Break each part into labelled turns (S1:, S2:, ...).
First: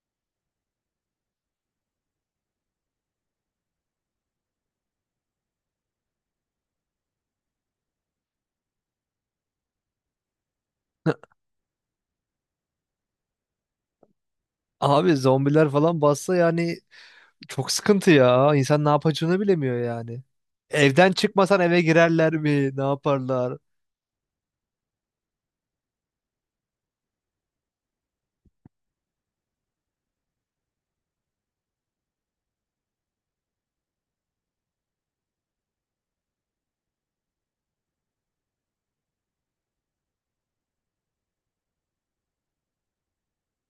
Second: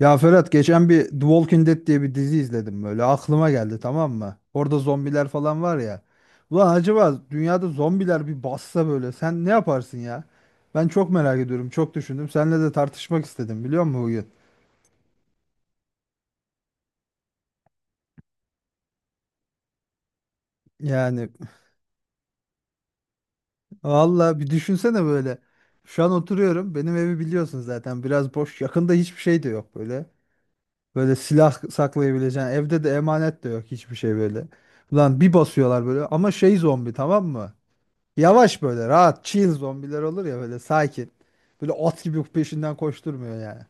S1: Ya Ferhat geçen bir The Walking Dead diye bir dizi izledim böyle aklıma geldi, tamam mı? Orada zombiler falan var ya. Ulan, acaba dünyada zombiler bir bassa böyle sen ne yaparsın ya? Ben çok merak ediyorum, çok düşündüm. Seninle de tartışmak istedim, biliyor musun, bugün?
S2: Abi zombiler falan bassa yani çok sıkıntı ya. İnsan ne yapacağını bilemiyor yani. Evden
S1: Yani
S2: çıkmasan eve girerler mi? Ne yaparlar?
S1: valla bir düşünsene böyle. Şu an oturuyorum, benim evi biliyorsun zaten, biraz boş, yakında hiçbir şey de yok böyle. Böyle silah saklayabileceğin evde de emanet de yok, hiçbir şey böyle. Ulan bir basıyorlar böyle, ama şey, zombi, tamam mı? Yavaş böyle, rahat chill zombiler olur ya, böyle sakin. Böyle at gibi peşinden koşturmuyor yani.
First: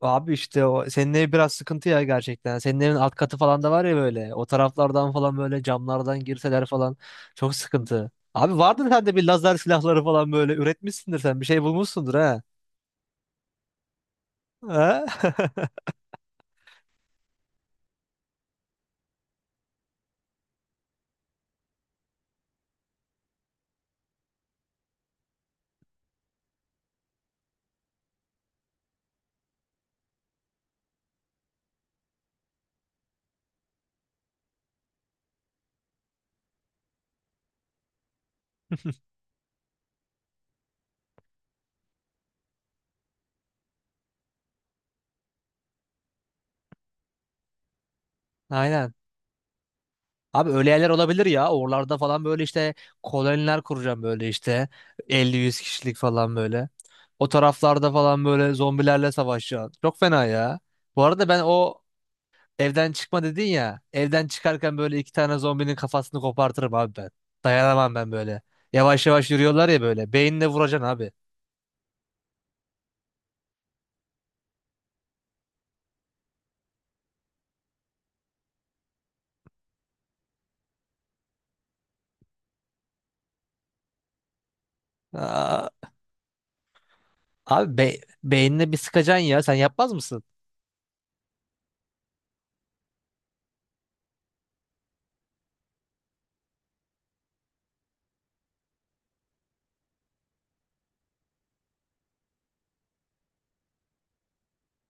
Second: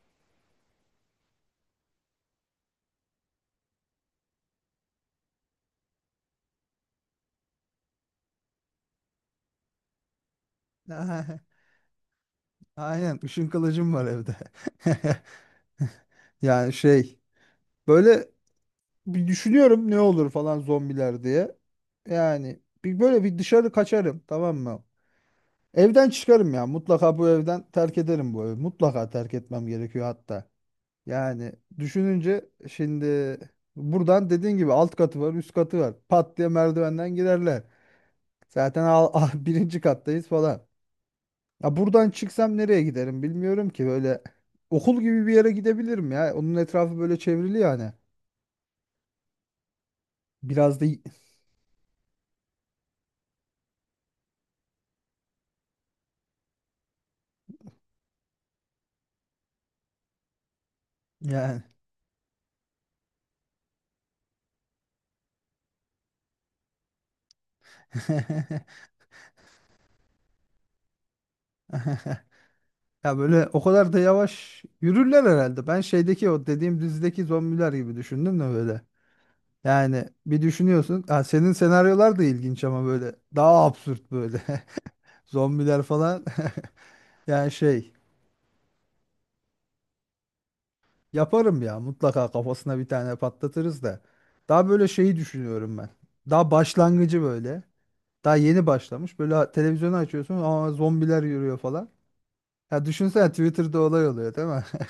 S2: Abi işte o senin ev biraz sıkıntı ya gerçekten. Senin evin alt katı falan da var ya böyle. O taraflardan falan böyle camlardan girseler falan çok sıkıntı. Abi vardır sende bir lazer silahları falan böyle üretmişsindir sen. Bir şey bulmuşsundur ha.
S1: Aynen, ışın kılıcım var evde.
S2: Ha?
S1: Yani şey, böyle bir düşünüyorum, ne olur falan zombiler diye. Yani bir böyle bir dışarı kaçarım, tamam mı? Evden çıkarım ya, mutlaka bu evden, terk ederim bu evi. Mutlaka terk etmem gerekiyor hatta. Yani düşününce şimdi buradan, dediğin gibi alt katı var, üst katı var. Pat diye merdivenden girerler. Zaten al, birinci kattayız falan. Ya buradan çıksam nereye giderim bilmiyorum ki. Böyle okul gibi bir yere gidebilirim ya. Onun etrafı böyle çevrili yani.
S2: Aynen. Abi öyle
S1: Biraz da
S2: yerler olabilir ya. Oralarda falan böyle işte koloniler kuracağım böyle işte. 50 100 kişilik falan böyle. O taraflarda falan böyle zombilerle savaşacağım. Çok fena ya. Bu arada ben
S1: yani.
S2: o evden çıkma dedin ya. Evden çıkarken böyle iki tane zombinin kafasını kopartırım abi ben. Dayanamam ben böyle. Yavaş yavaş yürüyorlar ya böyle. Beyinle vuracaksın abi.
S1: Ya böyle o kadar da yavaş yürürler herhalde. Ben şeydeki, o dediğim dizideki zombiler gibi düşündüm de böyle. Yani bir düşünüyorsun. Ha, senin senaryolar da ilginç ama, böyle daha absürt böyle.
S2: Aa,
S1: Zombiler falan. Yani
S2: abi
S1: şey.
S2: beynine bir sıkacaksın ya. Sen yapmaz mısın?
S1: Yaparım ya, mutlaka kafasına bir tane patlatırız da. Daha böyle şeyi düşünüyorum ben. Daha başlangıcı böyle. Daha yeni başlamış. Böyle televizyonu açıyorsun ama zombiler yürüyor falan. Ya düşünsene, Twitter'da olay oluyor, değil mi?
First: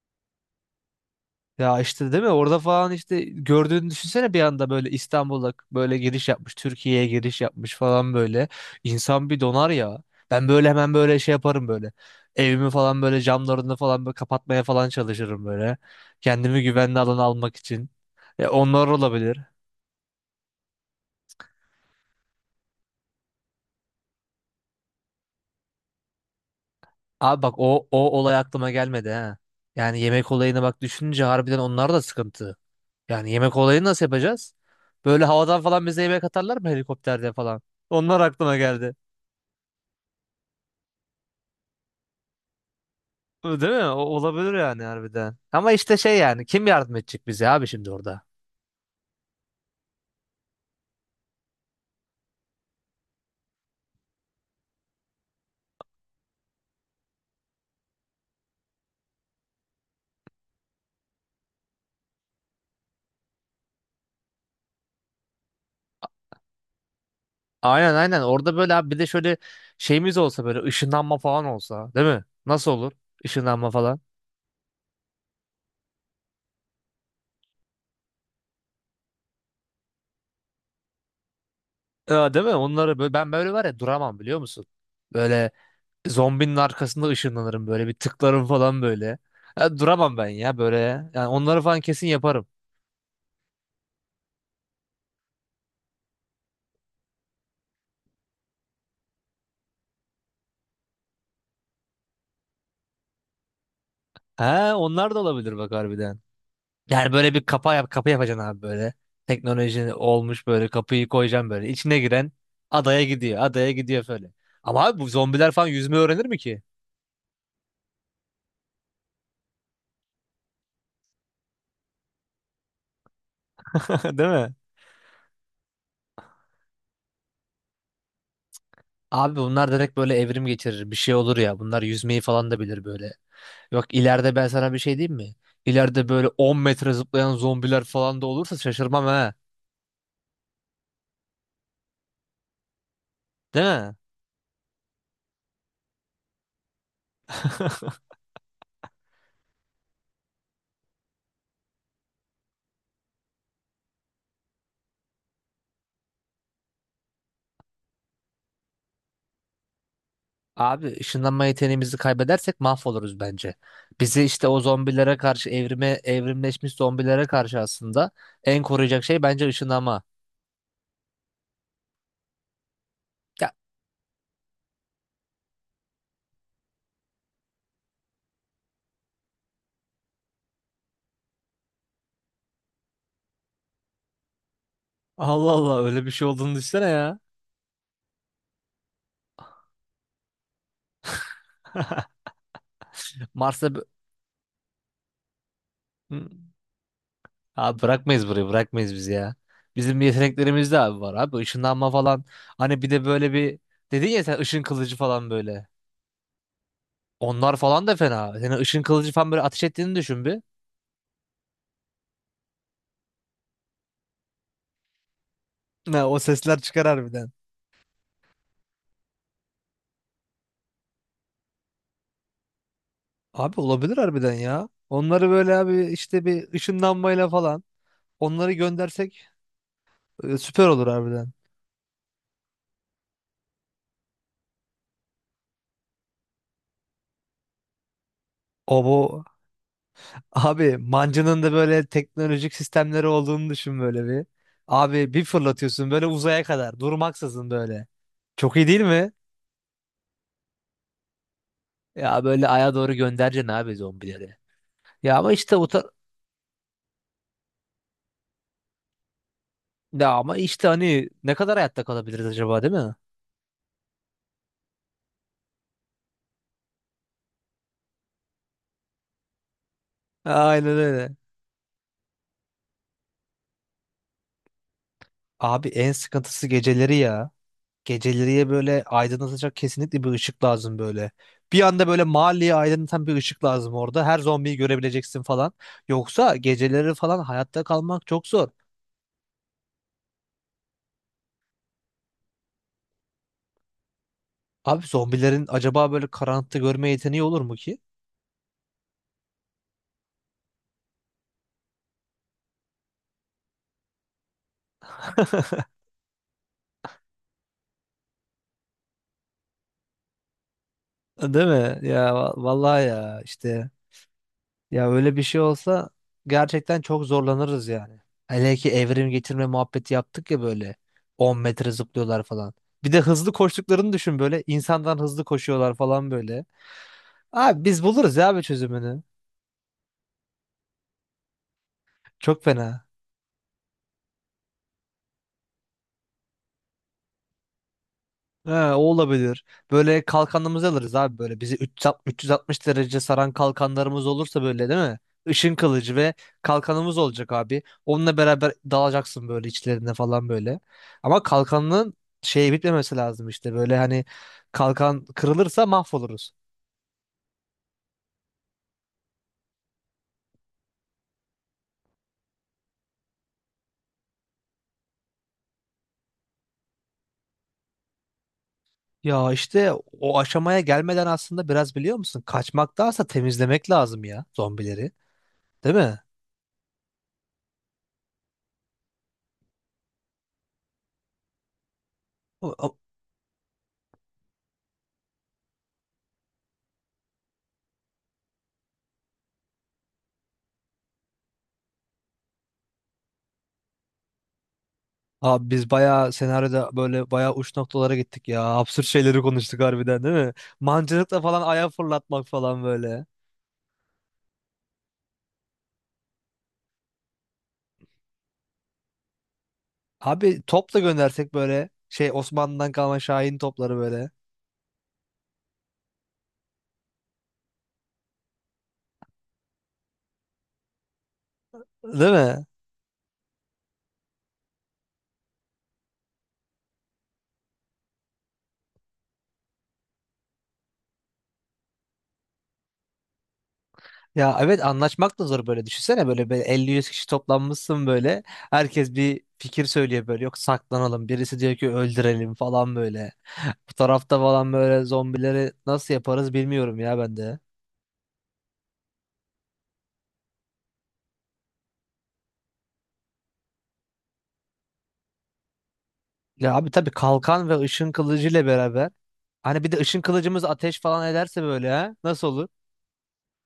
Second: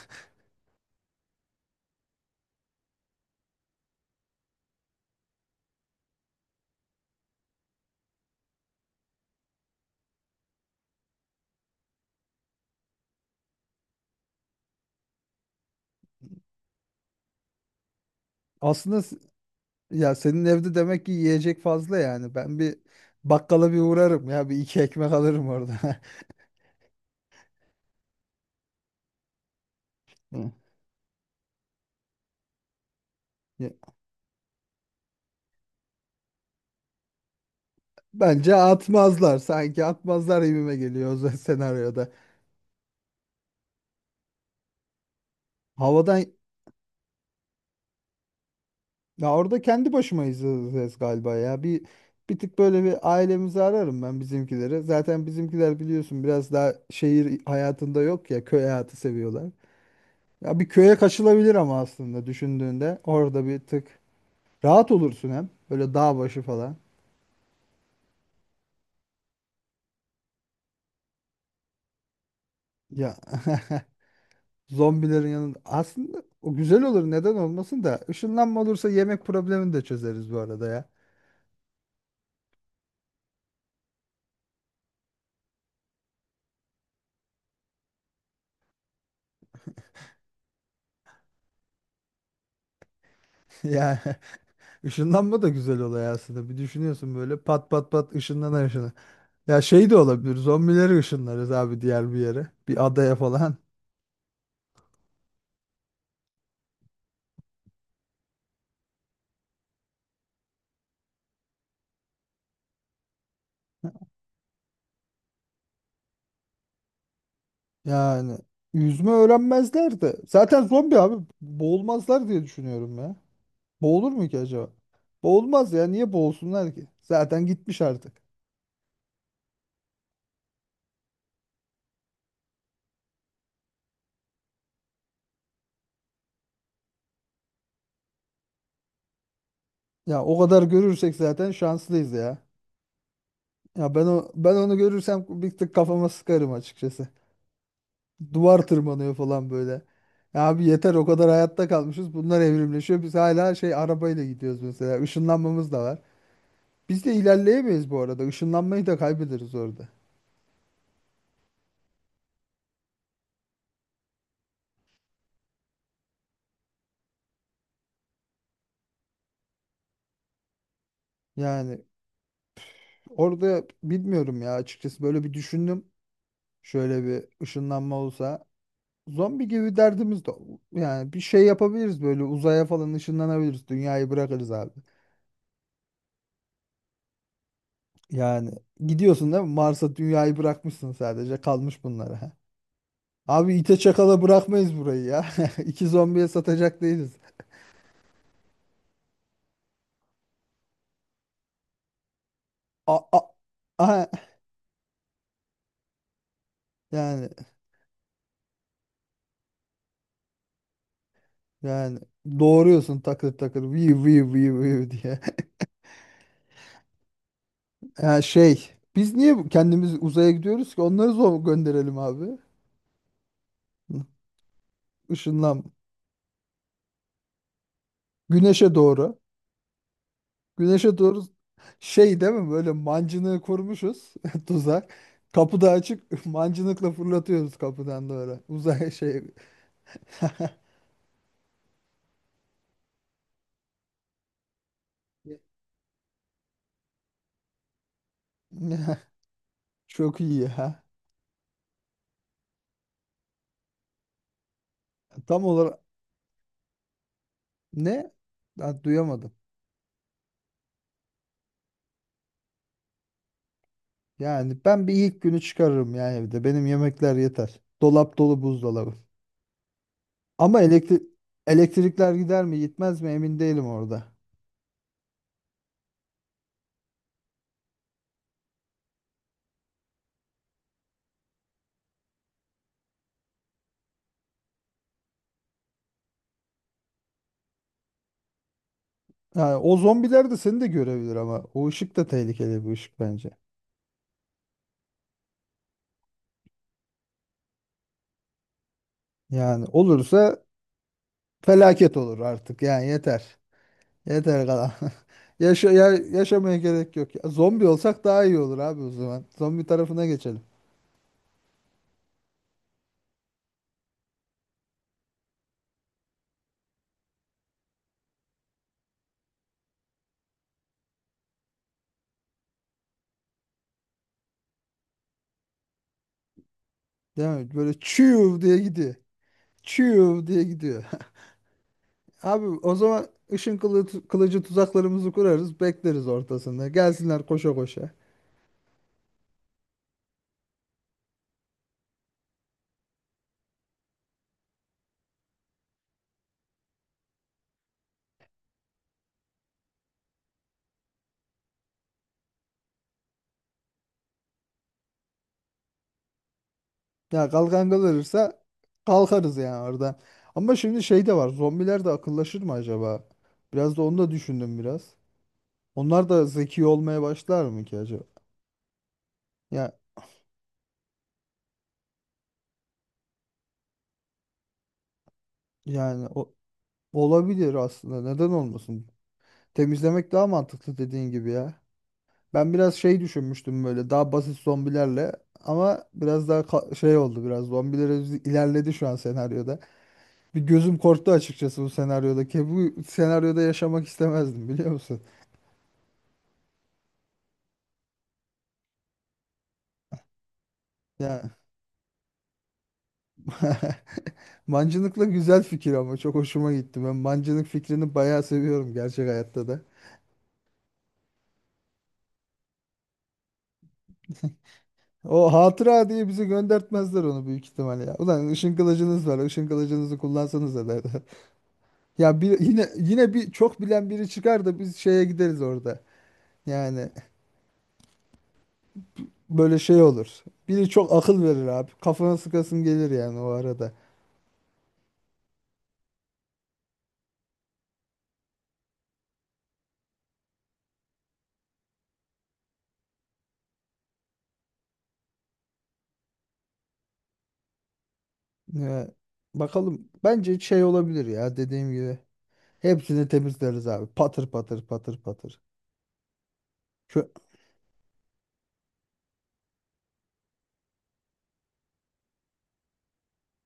S2: Ya işte değil mi? Orada falan işte gördüğünü düşünsene bir anda böyle İstanbul'a böyle giriş yapmış, Türkiye'ye giriş yapmış falan böyle. İnsan bir donar ya. Ben böyle hemen böyle şey yaparım böyle. Evimi falan böyle camlarını falan böyle kapatmaya falan çalışırım böyle. Kendimi güvenli alana almak için. E onlar
S1: Aslında
S2: olabilir.
S1: ya senin evde demek ki yiyecek fazla yani. Ben bir bakkala bir uğrarım ya. Bir iki ekmek alırım orada.
S2: Abi bak o olay aklıma gelmedi ha. Yani yemek
S1: Hı.
S2: olayını bak düşününce harbiden onlar da sıkıntı. Yani yemek
S1: Ya,
S2: olayını nasıl yapacağız? Böyle havadan falan bize yemek atarlar mı helikopterde falan? Onlar
S1: bence
S2: aklıma geldi.
S1: atmazlar. Sanki atmazlar gibime geliyor o senaryoda.
S2: Değil mi? O, olabilir yani harbiden. Ama işte şey
S1: Havadan.
S2: yani kim yardım edecek bize abi şimdi orada?
S1: Ya, orada kendi başıma izleyeceğiz galiba ya. bir tık böyle, bir ailemizi ararım ben, bizimkileri. Zaten bizimkiler biliyorsun, biraz daha şehir hayatında yok ya, köy hayatı seviyorlar. Ya bir köye kaçılabilir ama aslında düşündüğünde orada bir tık rahat olursun hem. Böyle dağ başı falan.
S2: Aynen, aynen, orada böyle abi bir de şöyle şeyimiz olsa böyle ışınlanma falan olsa değil mi? Nasıl olur?
S1: Ya
S2: Işınlanma falan.
S1: zombilerin yanında aslında o güzel olur, neden olmasın da; ışınlanma olursa yemek problemini de çözeriz bu arada ya.
S2: Ya, değil mi? Onları böyle, ben böyle var ya duramam biliyor musun? Böyle zombinin arkasında ışınlanırım böyle bir tıklarım falan böyle. Ya, duramam ben ya böyle. Yani onları falan kesin yaparım.
S1: Ya. Işınlanma da güzel olay aslında. Bir düşünüyorsun böyle, pat pat pat, ışınlanan ışınlanan. Ya şey de olabilir. Zombileri ışınlarız abi diğer bir yere. Bir adaya falan.
S2: He, onlar da olabilir bak harbiden. Yani böyle bir kapı yapacaksın abi böyle. Teknoloji olmuş böyle kapıyı koyacaksın böyle. İçine giren adaya gidiyor. Adaya gidiyor böyle. Ama abi bu zombiler falan yüzme öğrenir mi ki?
S1: Yani, yüzme öğrenmezler de, zaten zombi abi, boğulmazlar diye düşünüyorum ya. Boğulur mu
S2: Değil
S1: ki
S2: mi?
S1: acaba? Boğulmaz ya. Niye boğulsunlar ki? Zaten gitmiş artık.
S2: Abi bunlar direkt böyle evrim geçirir. Bir şey olur ya. Bunlar yüzmeyi falan da bilir böyle. Yok, ileride ben sana bir şey diyeyim mi? İleride böyle 10 metre zıplayan zombiler falan da olursa şaşırmam ha.
S1: Ya o kadar görürsek zaten şanslıyız ya.
S2: Değil mi?
S1: Ya ben onu görürsem bir tık kafama sıkarım açıkçası. Duvar tırmanıyor falan böyle. Ya abi, yeter o kadar hayatta kalmışız. Bunlar evrimleşiyor. Biz hala şey, arabayla gidiyoruz mesela. Işınlanmamız da var. Biz de ilerleyemeyiz bu arada. Işınlanmayı da kaybederiz orada.
S2: Abi ışınlanma yeteneğimizi kaybedersek mahvoluruz bence. Bizi işte o zombilere karşı evrimleşmiş zombilere karşı aslında en koruyacak şey bence ışınlanma.
S1: Yani
S2: Ya
S1: orada bilmiyorum ya, açıkçası böyle bir düşündüm. Şöyle bir ışınlanma olsa, zombi gibi derdimiz de, yani bir şey yapabiliriz, böyle uzaya falan ışınlanabiliriz. Dünyayı bırakırız abi.
S2: Allah Allah, öyle bir şey olduğunu düşünsene ya.
S1: Yani gidiyorsun değil mi? Mars'a, dünyayı bırakmışsın sadece. Kalmış bunlara. Abi,
S2: Mars'ta
S1: ite
S2: bi-
S1: çakala bırakmayız burayı ya. İki zombiye
S2: Hı.
S1: satacak değiliz.
S2: Abi bırakmayız burayı, bırakmayız bizi ya. Bizim yeteneklerimiz de abi var abi, ışınlanma falan. Hani bir
S1: A,
S2: de
S1: a,
S2: böyle bir dedin
S1: aha.
S2: ya sen, ışın kılıcı falan böyle.
S1: Yani
S2: Onlar falan da fena. Senin ışın kılıcı falan böyle ateş ettiğini düşün bir.
S1: yani doğuruyorsun, takır takır, vi vi vi vi diye.
S2: Ne, o sesler çıkar harbiden.
S1: Yani şey, biz niye kendimiz uzaya gidiyoruz ki? Onları zor gönderelim abi.
S2: Abi olabilir
S1: Hı,
S2: harbiden ya. Onları böyle
S1: Işınlan.
S2: abi işte bir ışınlanmayla falan onları
S1: Güneşe doğru.
S2: göndersek süper olur
S1: Güneşe doğru
S2: harbiden.
S1: şey değil mi, böyle mancınığı kurmuşuz tuzak. Kapı da açık. Mancınıkla fırlatıyoruz kapıdan doğru.
S2: O
S1: Uzay şey.
S2: bu abi mancının da böyle teknolojik sistemleri olduğunu düşün böyle bir. Abi bir fırlatıyorsun böyle uzaya kadar durmaksızın böyle. Çok iyi değil mi?
S1: Çok iyi ya.
S2: Ya böyle aya doğru göndereceksin abi zombileri. Ya ama
S1: Tam
S2: işte o
S1: olarak
S2: tar-
S1: ne? Ben duyamadım.
S2: ya ama işte hani ne kadar hayatta kalabiliriz acaba değil mi?
S1: Yani ben bir ilk günü çıkarırım yani evde. Benim yemekler yeter. Dolap dolu, buzdolabı. Ama
S2: Aynen
S1: elektrik
S2: öyle.
S1: elektrikler gider mi gitmez mi emin değilim orada.
S2: Abi en sıkıntısı geceleri ya. Geceleriye böyle aydınlatacak kesinlikle bir ışık lazım böyle. Bir anda böyle mahalleyi aydınlatan bir ışık lazım orada. Her zombiyi görebileceksin falan. Yoksa geceleri falan hayatta kalmak çok zor.
S1: Yani o zombiler de seni de görebilir ama o ışık da tehlikeli bir ışık bence.
S2: Abi zombilerin acaba böyle karanlıkta görme yeteneği olur mu ki?
S1: Yani olursa, felaket olur artık yani, yeter. Yeter kalan. Yaşa, yaşamaya gerek yok. Ya, zombi olsak daha iyi olur abi o zaman. Zombi tarafına geçelim.
S2: Değil mi? Ya vallahi ya işte ya öyle bir şey olsa gerçekten çok zorlanırız yani. Hele ki evrim getirme muhabbeti yaptık ya böyle. 10 metre zıplıyorlar falan. Bir de hızlı koştuklarını düşün böyle, insandan hızlı koşuyorlar falan böyle.
S1: Değil mi?
S2: Abi
S1: Böyle
S2: biz buluruz ya
S1: çiğ
S2: abi
S1: diye gidiyor.
S2: çözümünü.
S1: Çiğ diye gidiyor.
S2: Çok
S1: Abi o
S2: fena.
S1: zaman, ışın kılıcı tuzaklarımızı kurarız. Bekleriz ortasında. Gelsinler koşa koşa.
S2: Ha, o olabilir. Böyle kalkanımızı alırız abi böyle. Bizi 360 360 derece saran kalkanlarımız olursa böyle değil mi? Işın kılıcı ve kalkanımız olacak abi. Onunla beraber dalacaksın böyle içlerine falan böyle. Ama kalkanın şey bitmemesi lazım işte. Böyle hani kalkan kırılırsa mahvoluruz.
S1: Ya kalkan kalırsa kalkarız yani oradan. Ama şimdi şey de var. Zombiler de akıllaşır mı acaba? Biraz da onu da düşündüm biraz. Onlar da zeki olmaya başlar mı ki acaba?
S2: Ya işte
S1: Ya,
S2: o aşamaya gelmeden aslında biraz biliyor musun? Kaçmaktansa temizlemek lazım ya zombileri. Değil mi?
S1: yani o, olabilir aslında. Neden olmasın? Temizlemek daha mantıklı, dediğin gibi ya. Ben biraz şey düşünmüştüm, böyle daha basit zombilerle, ama biraz daha şey oldu, biraz zombilere ilerledi şu an senaryoda. Bir gözüm korktu açıkçası bu senaryoda. Ki bu senaryoda yaşamak istemezdim, biliyor musun?
S2: Abi biz bayağı senaryoda böyle bayağı uç noktalara gittik ya. Absürt şeyleri konuştuk harbiden değil mi? Mancınıkla
S1: Ya
S2: falan ayağı fırlatmak falan böyle.
S1: mancınıkla güzel fikir ama, çok hoşuma gitti. Ben mancınık fikrini bayağı seviyorum gerçek hayatta da.
S2: Abi top da göndersek böyle şey, Osmanlı'dan kalma Şahin topları böyle.
S1: O hatıra diye bizi göndertmezler onu, büyük ihtimal ya. Ulan ışın kılıcınız var, Işın kılıcınızı kullansanız da derler.
S2: Değil
S1: Ya bir,
S2: mi?
S1: yine bir çok bilen biri çıkar da biz şeye gideriz orada. Yani böyle şey olur. Biri çok akıl verir abi. Kafana sıkasın gelir yani o arada.
S2: Ya evet, anlaşmak da zor böyle. Düşünsene böyle 50-100 kişi toplanmışsın böyle. Herkes bir fikir söylüyor böyle. Yok, saklanalım. Birisi diyor ki öldürelim falan böyle. Bu tarafta falan böyle zombileri nasıl yaparız bilmiyorum ya ben de.
S1: Ya, bakalım. Bence şey olabilir ya, dediğim gibi. Hepsini temizleriz abi. Patır patır patır patır.
S2: Ya abi tabii
S1: Şu
S2: kalkan ve ışın kılıcı ile beraber. Hani bir de ışın kılıcımız ateş falan ederse böyle ha. Nasıl olur?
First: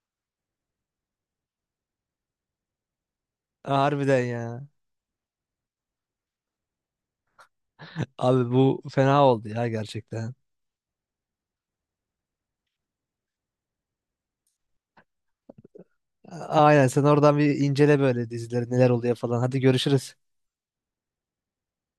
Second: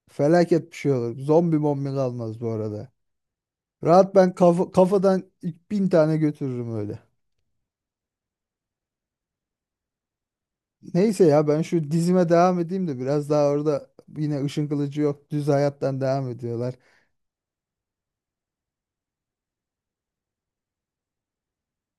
S1: felaket bir şey olur. Zombi mombi kalmaz bu arada. Rahat
S2: Harbiden
S1: ben
S2: ya.
S1: kafadan ilk 1.000 tane götürürüm öyle.
S2: Abi bu fena oldu ya gerçekten.
S1: Neyse ya, ben şu dizime devam edeyim de, biraz daha orada yine Işın Kılıcı yok, düz hayattan devam ediyorlar.
S2: Aynen, sen oradan bir incele böyle dizileri neler oluyor falan. Hadi görüşürüz.